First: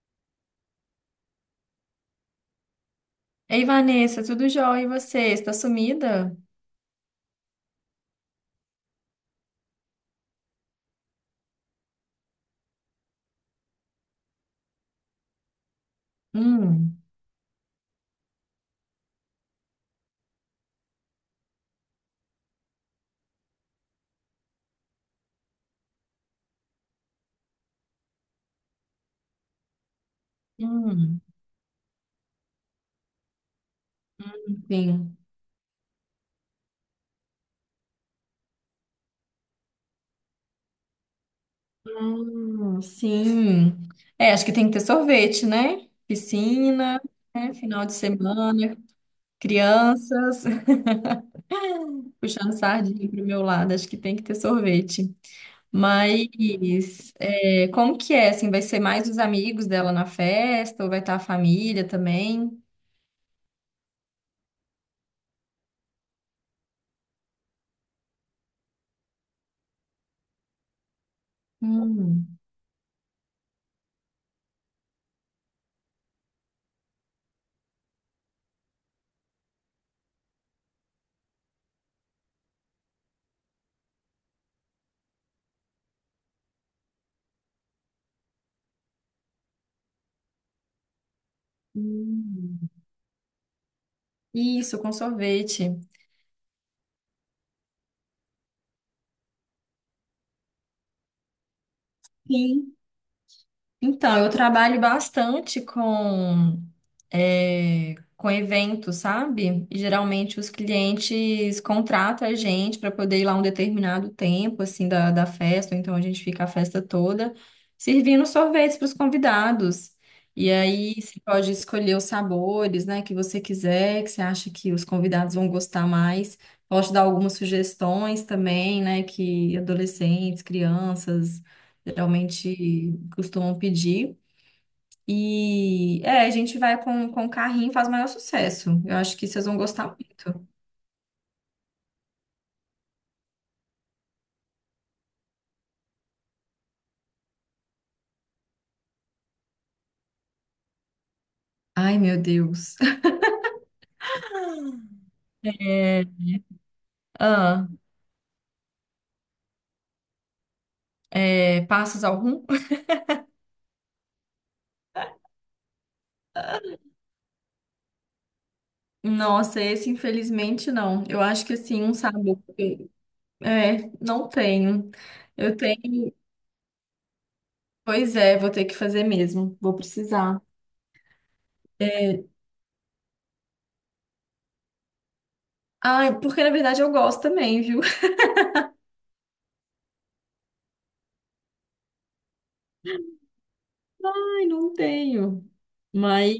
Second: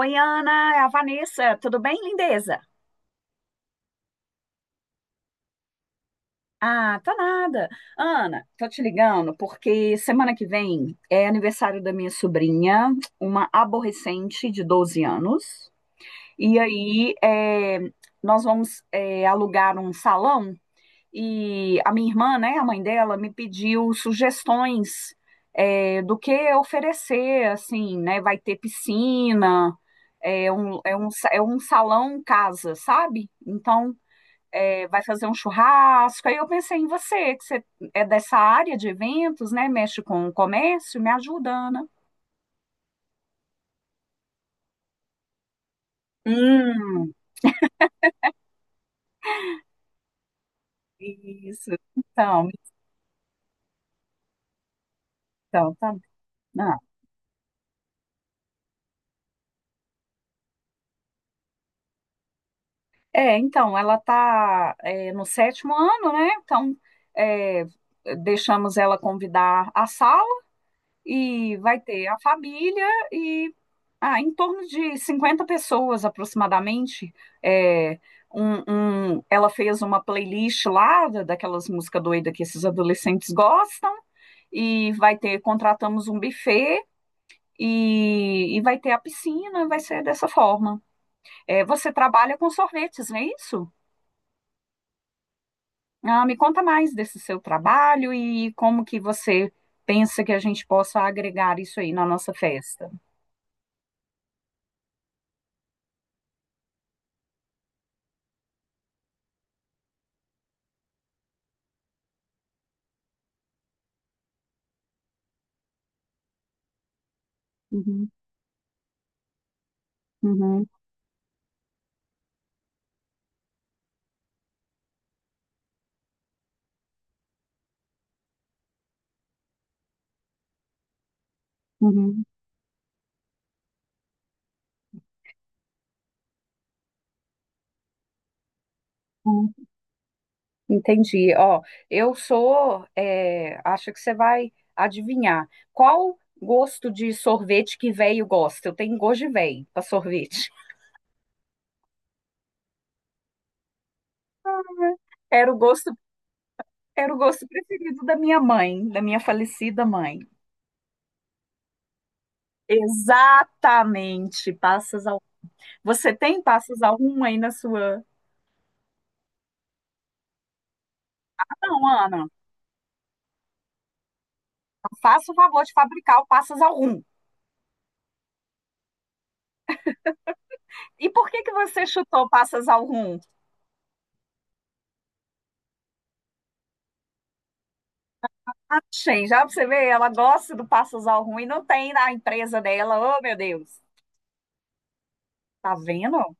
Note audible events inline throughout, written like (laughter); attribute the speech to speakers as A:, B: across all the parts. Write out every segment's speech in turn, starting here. A: Oi, Ana, é a Vanessa. Tudo bem, lindeza?
B: Ei, Vanessa, tudo jóia? E você? Está sumida?
A: Ah, tá nada. Ana, tô te ligando porque semana que vem é aniversário da minha sobrinha, uma aborrecente de 12 anos. E
B: Hum,
A: aí, nós vamos, alugar um salão e a minha irmã, né, a mãe dela, me pediu sugestões, do que oferecer, assim, né? Vai ter piscina,
B: hum,
A: é um salão casa, sabe? Então. Vai
B: sim.
A: fazer um churrasco. Aí eu pensei em você, que você é dessa área de eventos, né? Mexe com o comércio, me ajuda, Ana.
B: Sim. É, acho que tem que ter sorvete, né? Piscina,
A: Hum,
B: né? Final de semana, crianças, (laughs)
A: isso. Então,
B: puxando sardinha pro meu lado, acho que tem que ter sorvete.
A: então, tá. Não.
B: Mas é, como que é? Assim, vai ser mais os amigos dela na festa ou vai estar a família também?
A: É, então, ela está no sétimo ano, né? Então, é, deixamos ela convidar a sala. E vai ter a
B: Hum,
A: família e em torno de 50 pessoas aproximadamente. É, um, Ela fez uma playlist lá daquelas músicas doidas que esses adolescentes gostam e vai ter, contratamos um buffet. E vai ter a piscina, vai ser dessa forma. É, você trabalha com
B: hum.
A: sorvetes, não é isso?
B: Isso, com sorvete.
A: Ah, me conta mais desse seu trabalho e como que você pensa que a gente possa agregar isso aí na nossa
B: Sim.
A: festa.
B: Então, eu trabalho bastante com eventos, sabe? E, geralmente os clientes contratam a gente para poder ir lá um determinado tempo, assim, da festa, ou então a gente fica a festa toda
A: Uhum,
B: servindo sorvetes para os convidados. E
A: uhum.
B: aí você pode escolher os sabores, né, que você quiser, que você acha que os convidados vão gostar mais. Posso dar algumas sugestões também, né, que adolescentes, crianças
A: Uhum,
B: geralmente costumam pedir. E é, a gente vai com o carrinho e faz o maior sucesso. Eu acho que vocês
A: uhum.
B: vão gostar muito.
A: Entendi. Ó, eu sou, acho que você vai adivinhar. Qual gosto de sorvete que véio gosta? Eu tenho gosto de véio para sorvete.
B: Ai, meu Deus.
A: (laughs)
B: (laughs)
A: Era o gosto,
B: É,
A: era o gosto
B: ah,
A: preferido da minha mãe, da minha falecida mãe.
B: é, passas algum?
A: Exatamente, passas ao. Você tem passas ao rum aí na sua?
B: Nossa, esse infelizmente não. Eu
A: Ah,
B: acho que assim,
A: não,
B: um
A: Ana,
B: sabor. É, não tenho.
A: faça o
B: Eu
A: favor de
B: tenho.
A: fabricar o passas ao rum.
B: Pois é, vou ter que fazer mesmo. Vou precisar.
A: E por que que você
B: É...
A: chutou passas ao rum?
B: Ai, porque na verdade eu gosto também, viu?
A: Achei, já pra você ver, ela gosta do Passosal ruim, não tem na empresa dela. Oh, meu Deus,
B: Ai, não tenho.
A: tá vendo?
B: Mas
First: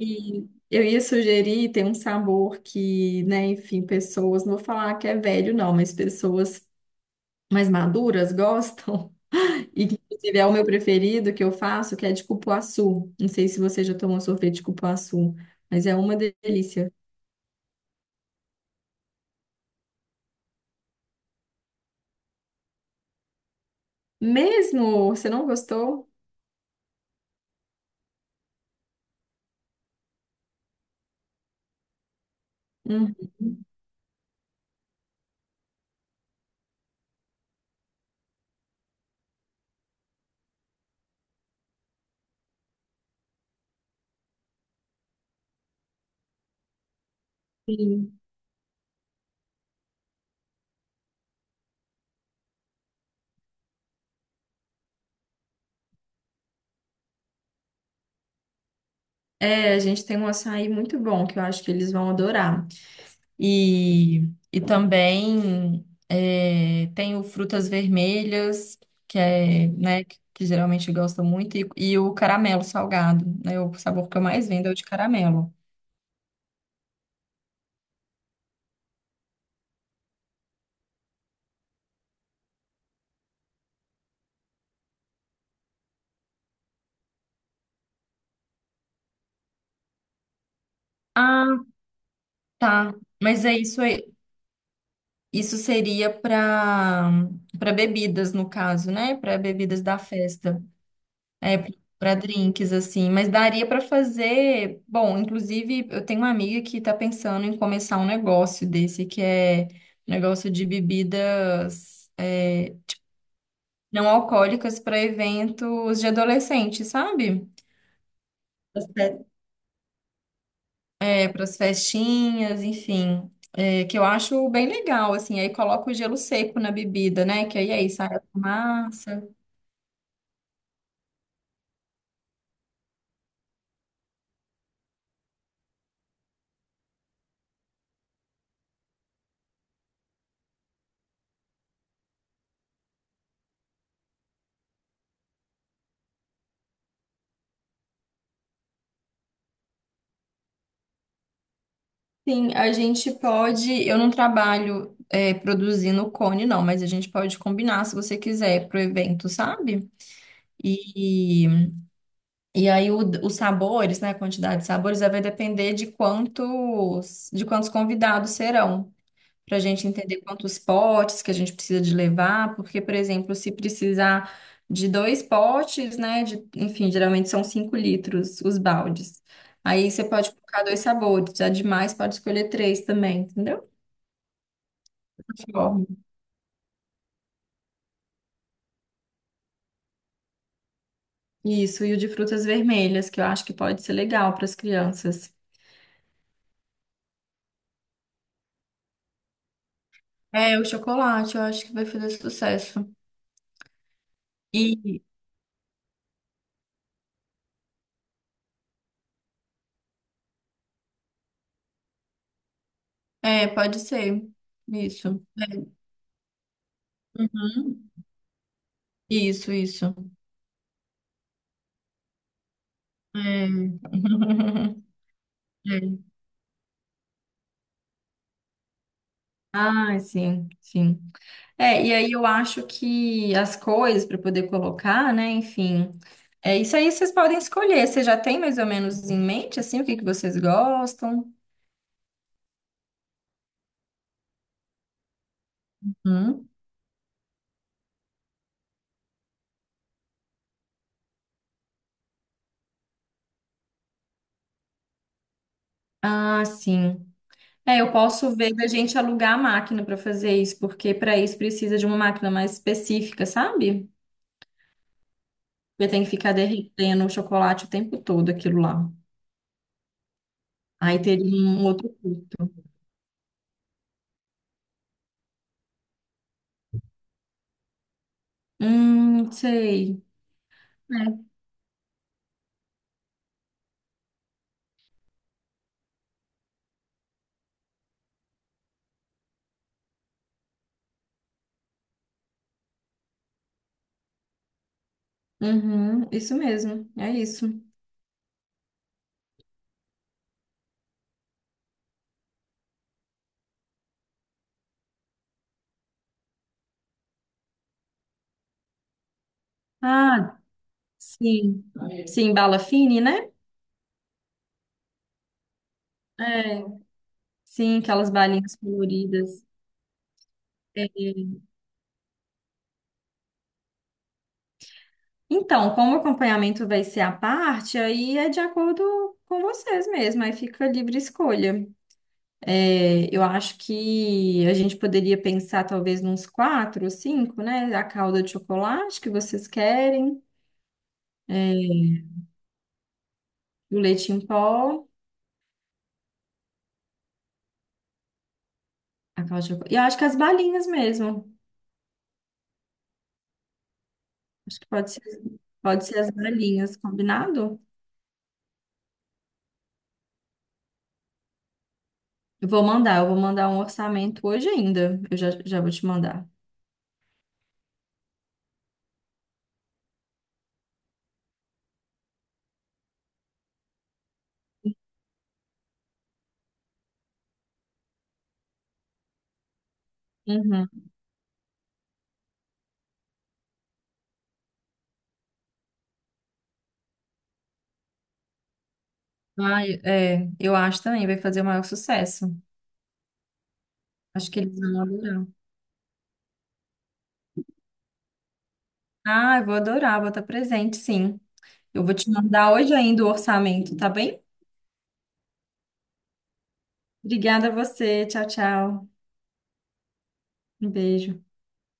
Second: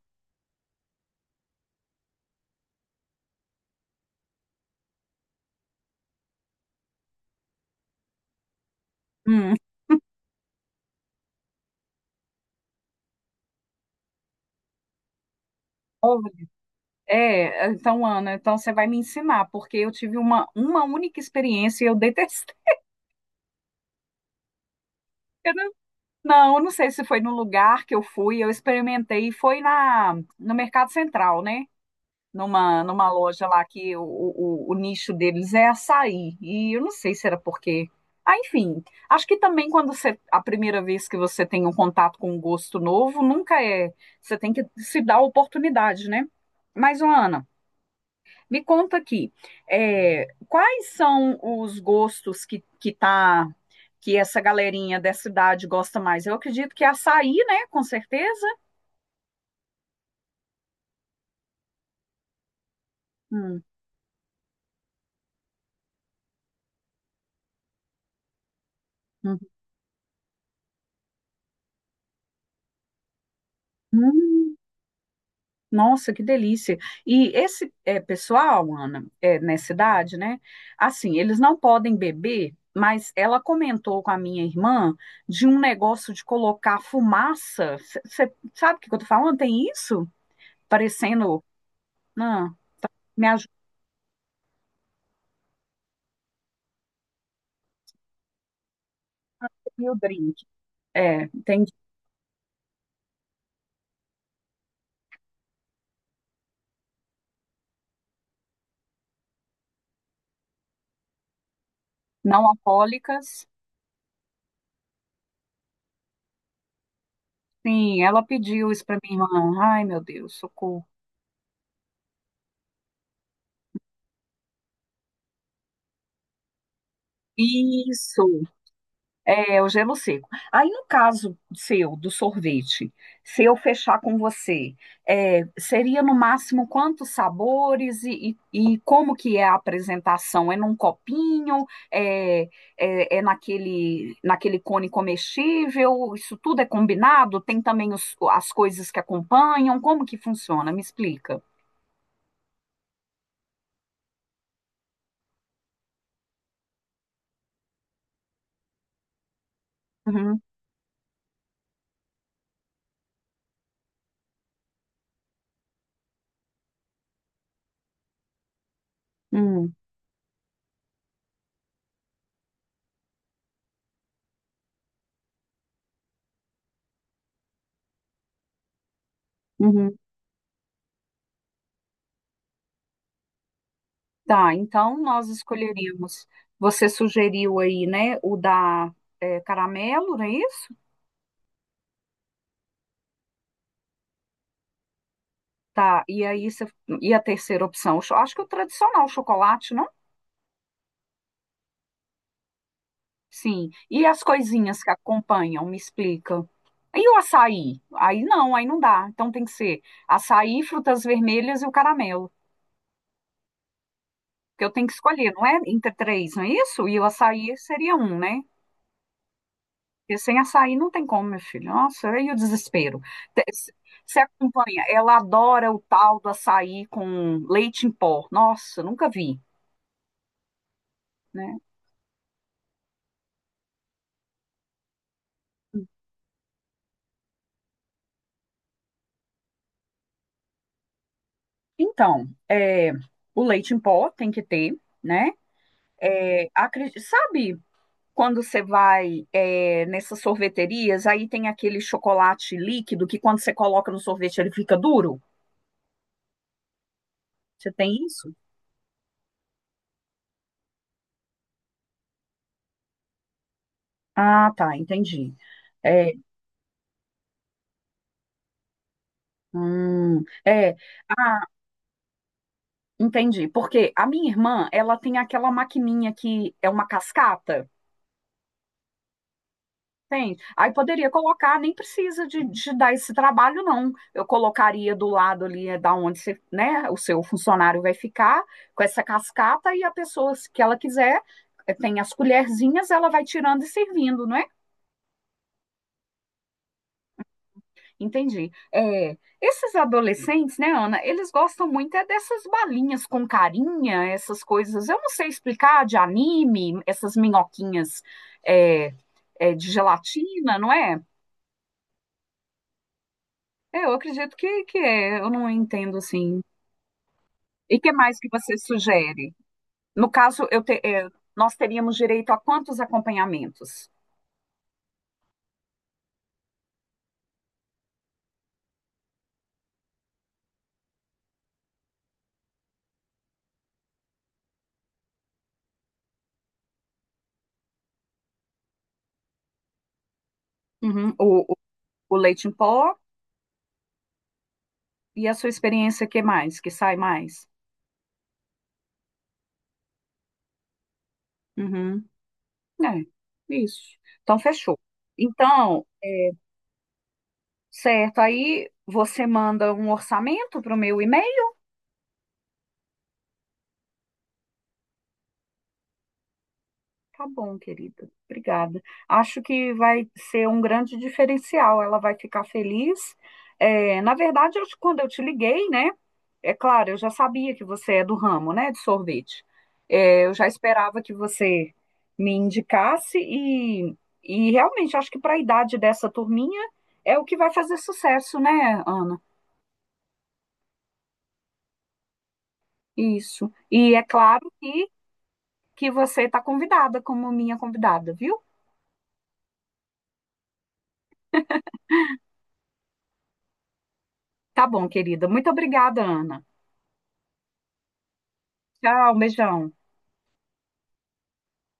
B: eu ia sugerir tem um sabor que, né, enfim, pessoas, não vou falar que é velho, não, mas pessoas mais maduras gostam.
A: Hum.
B: (laughs) E que, inclusive, é o meu preferido que eu faço, que é de cupuaçu. Não sei se você já tomou sorvete de cupuaçu, mas é uma
A: Olha,
B: delícia.
A: Então, Ana, então você vai me ensinar, porque eu tive uma única experiência e eu detestei. (laughs)
B: Mesmo? Você não
A: Eu não,
B: gostou?
A: não, eu não sei se foi no lugar que eu fui, eu experimentei, foi no Mercado Central, né? Numa
B: Uhum.
A: loja lá que o nicho deles é açaí. E eu não sei se era porque. Ah, enfim, acho que também quando você, a primeira vez que você tem um contato com um gosto novo, nunca é. Você tem que se dar a oportunidade, né? Mas, ô, Ana,
B: Sim.
A: me conta aqui, quais são os gostos que tá. Que essa galerinha dessa idade gosta mais. Eu acredito que é açaí, né? Com certeza.
B: É, a gente tem um açaí muito bom que eu acho que eles vão adorar.
A: Hum,
B: E, e também é, tenho frutas vermelhas, que
A: hum,
B: é, né, que geralmente eu gosto muito, e o caramelo salgado, né? O sabor que eu mais
A: hum.
B: vendo é o de caramelo.
A: Nossa, que delícia. E esse é, pessoal, Ana, nessa idade, né? Assim, eles não podem beber, mas ela comentou com a minha irmã de um negócio de colocar fumaça. Você sabe o que que eu tô falando? Tem isso? Parecendo.
B: Ah,
A: Não, tá,
B: tá.
A: me
B: Mas
A: ajuda
B: é isso aí. Isso seria para bebidas, no caso, né? Para bebidas
A: aí o
B: da
A: drink.
B: festa.
A: É,
B: É,
A: entendi.
B: para drinks, assim. Mas daria para fazer. Bom, inclusive, eu tenho uma amiga que tá pensando em começar um negócio desse, que é um negócio de bebidas
A: Não
B: é,
A: alcoólicas.
B: não alcoólicas para eventos de adolescente, sabe?
A: Sim, ela pediu isso
B: Pras
A: para minha
B: fe-
A: irmã. Ai, meu Deus, socorro.
B: É para as festinhas, enfim. É, que eu acho bem legal, assim. Aí coloca o gelo seco na bebida, né? Que aí, aí sai a
A: Isso.
B: fumaça.
A: É, o gelo seco. Aí, no caso seu, do sorvete, se eu fechar com você, seria no máximo quantos sabores e como que é a apresentação? É num copinho? É, é naquele cone comestível? Isso tudo é combinado? Tem também as coisas que acompanham? Como que funciona? Me explica.
B: Sim, a gente pode. Eu não trabalho é, produzindo cone, não, mas a gente pode combinar se você quiser pro evento, sabe?
A: Uhum,
B: E, e aí o- os sabores, né? A quantidade de sabores vai depender de quantos convidados serão, para a
A: uhum,
B: gente entender quantos potes que a gente precisa de levar, porque, por exemplo, se precisar de dois potes, né? De, enfim, geralmente são cinco litros os baldes. Aí
A: uhum.
B: você pode colocar dois sabores, já demais pode escolher três também, entendeu?
A: Tá, então nós
B: Bom.
A: escolheríamos. Você sugeriu aí, né, o da caramelo, não é isso?
B: Isso, e o de frutas vermelhas, que eu acho que pode ser legal para as crianças.
A: Tá, e a terceira opção? Eu acho que o tradicional, o chocolate, não?
B: É, o chocolate, eu acho que vai fazer sucesso.
A: Sim. E as coisinhas que
B: E
A: acompanham, me explica. E o açaí? Aí não dá. Então tem que ser açaí, frutas vermelhas e o caramelo.
B: É, pode ser.
A: Que eu tenho que
B: Isso.
A: escolher, não é? Entre três, não é isso? E o açaí
B: Uhum.
A: seria um, né?
B: Isso, isso.
A: Porque sem açaí não tem como, meu filho. Nossa, e o desespero. Te-
B: É.
A: se- Você acompanha,
B: (laughs)
A: ela adora o
B: É.
A: tal do açaí com leite em pó. Nossa, nunca vi,
B: Ah, sim, sim.
A: né?
B: É, e aí eu acho que as cores para poder colocar, né? Enfim, é isso aí vocês podem escolher. Você já tem mais ou menos em mente assim o que que vocês gostam?
A: Então, o leite em pó tem que ter, né?
B: Uhum.
A: Sabe quando você vai nessas sorveterias, aí tem aquele chocolate líquido que quando você coloca no sorvete ele fica duro?
B: Ah, sim.
A: Você
B: É, eu
A: tem isso?
B: posso ver da gente alugar a máquina para fazer isso, porque para isso precisa de uma máquina mais específica, sabe?
A: Ah, tá, entendi.
B: Porque tem que
A: É,
B: ficar derretendo o chocolate o tempo todo, aquilo lá.
A: é.
B: Aí teria
A: Ah,
B: um outro custo.
A: entendi, porque a minha irmã, ela tem aquela maquininha que é uma cascata,
B: Sei.
A: tem? Aí poderia
B: É.
A: colocar, nem precisa de dar esse trabalho, não. Eu colocaria do lado ali, é da onde você, né, o seu funcionário vai ficar, com essa cascata, e a pessoa, se que ela quiser, tem as colherzinhas, ela vai tirando e servindo, não é?
B: Uhum, isso mesmo, é isso.
A: Entendi. Esses adolescentes, né, Ana, eles gostam muito é dessas balinhas com carinha, essas coisas, eu não sei explicar, de anime, essas minhoquinhas é, de
B: Ah,
A: gelatina, não é?
B: sim. Sim, bala fine, né?
A: Eu acredito que eu não entendo assim.
B: É,
A: E
B: sim,
A: que
B: aquelas
A: mais que você
B: balinhas
A: sugere?
B: coloridas.
A: No caso,
B: É.
A: nós teríamos direito a quantos acompanhamentos?
B: Então, como o acompanhamento vai ser à parte, aí é de acordo com vocês mesmo, aí fica livre escolha. É, eu acho que a gente poderia pensar talvez nos quatro ou cinco, né? A calda de chocolate que vocês querem,
A: Uhum, o leite em pó
B: o leite em pó,
A: e a sua experiência, que mais? Que sai mais?
B: a calda de chocolate. E eu acho que as balinhas mesmo.
A: Uhum. É, isso. Então,
B: Acho que
A: fechou. Então,
B: pode ser as balinhas, combinado?
A: certo. Aí você manda um orçamento para o meu e-mail?
B: Eu vou mandar um orçamento hoje ainda. Eu já, já vou te mandar.
A: Tá bom, querida. Obrigada. Acho que vai ser um grande diferencial. Ela vai ficar feliz. É, na verdade, quando eu te liguei, né? É claro, eu já sabia que você é do ramo, né, de sorvete. É, eu já
B: Uhum.
A: esperava que você me indicasse e realmente acho que para a idade dessa turminha é o que vai fazer sucesso, né, Ana?
B: Ai, é, eu acho também, vai fazer o maior sucesso.
A: Isso. E é
B: Acho que
A: claro
B: eles vão
A: que,
B: adorar.
A: que você está convidada como minha convidada, viu?
B: Ah, eu vou adorar, vou estar presente, sim. Eu vou te mandar hoje ainda o orçamento, tá bem?
A: Tá bom, querida. Muito obrigada, Ana.
B: Obrigada a você. Tchau, tchau.
A: Tchau, beijão.
B: Um beijo.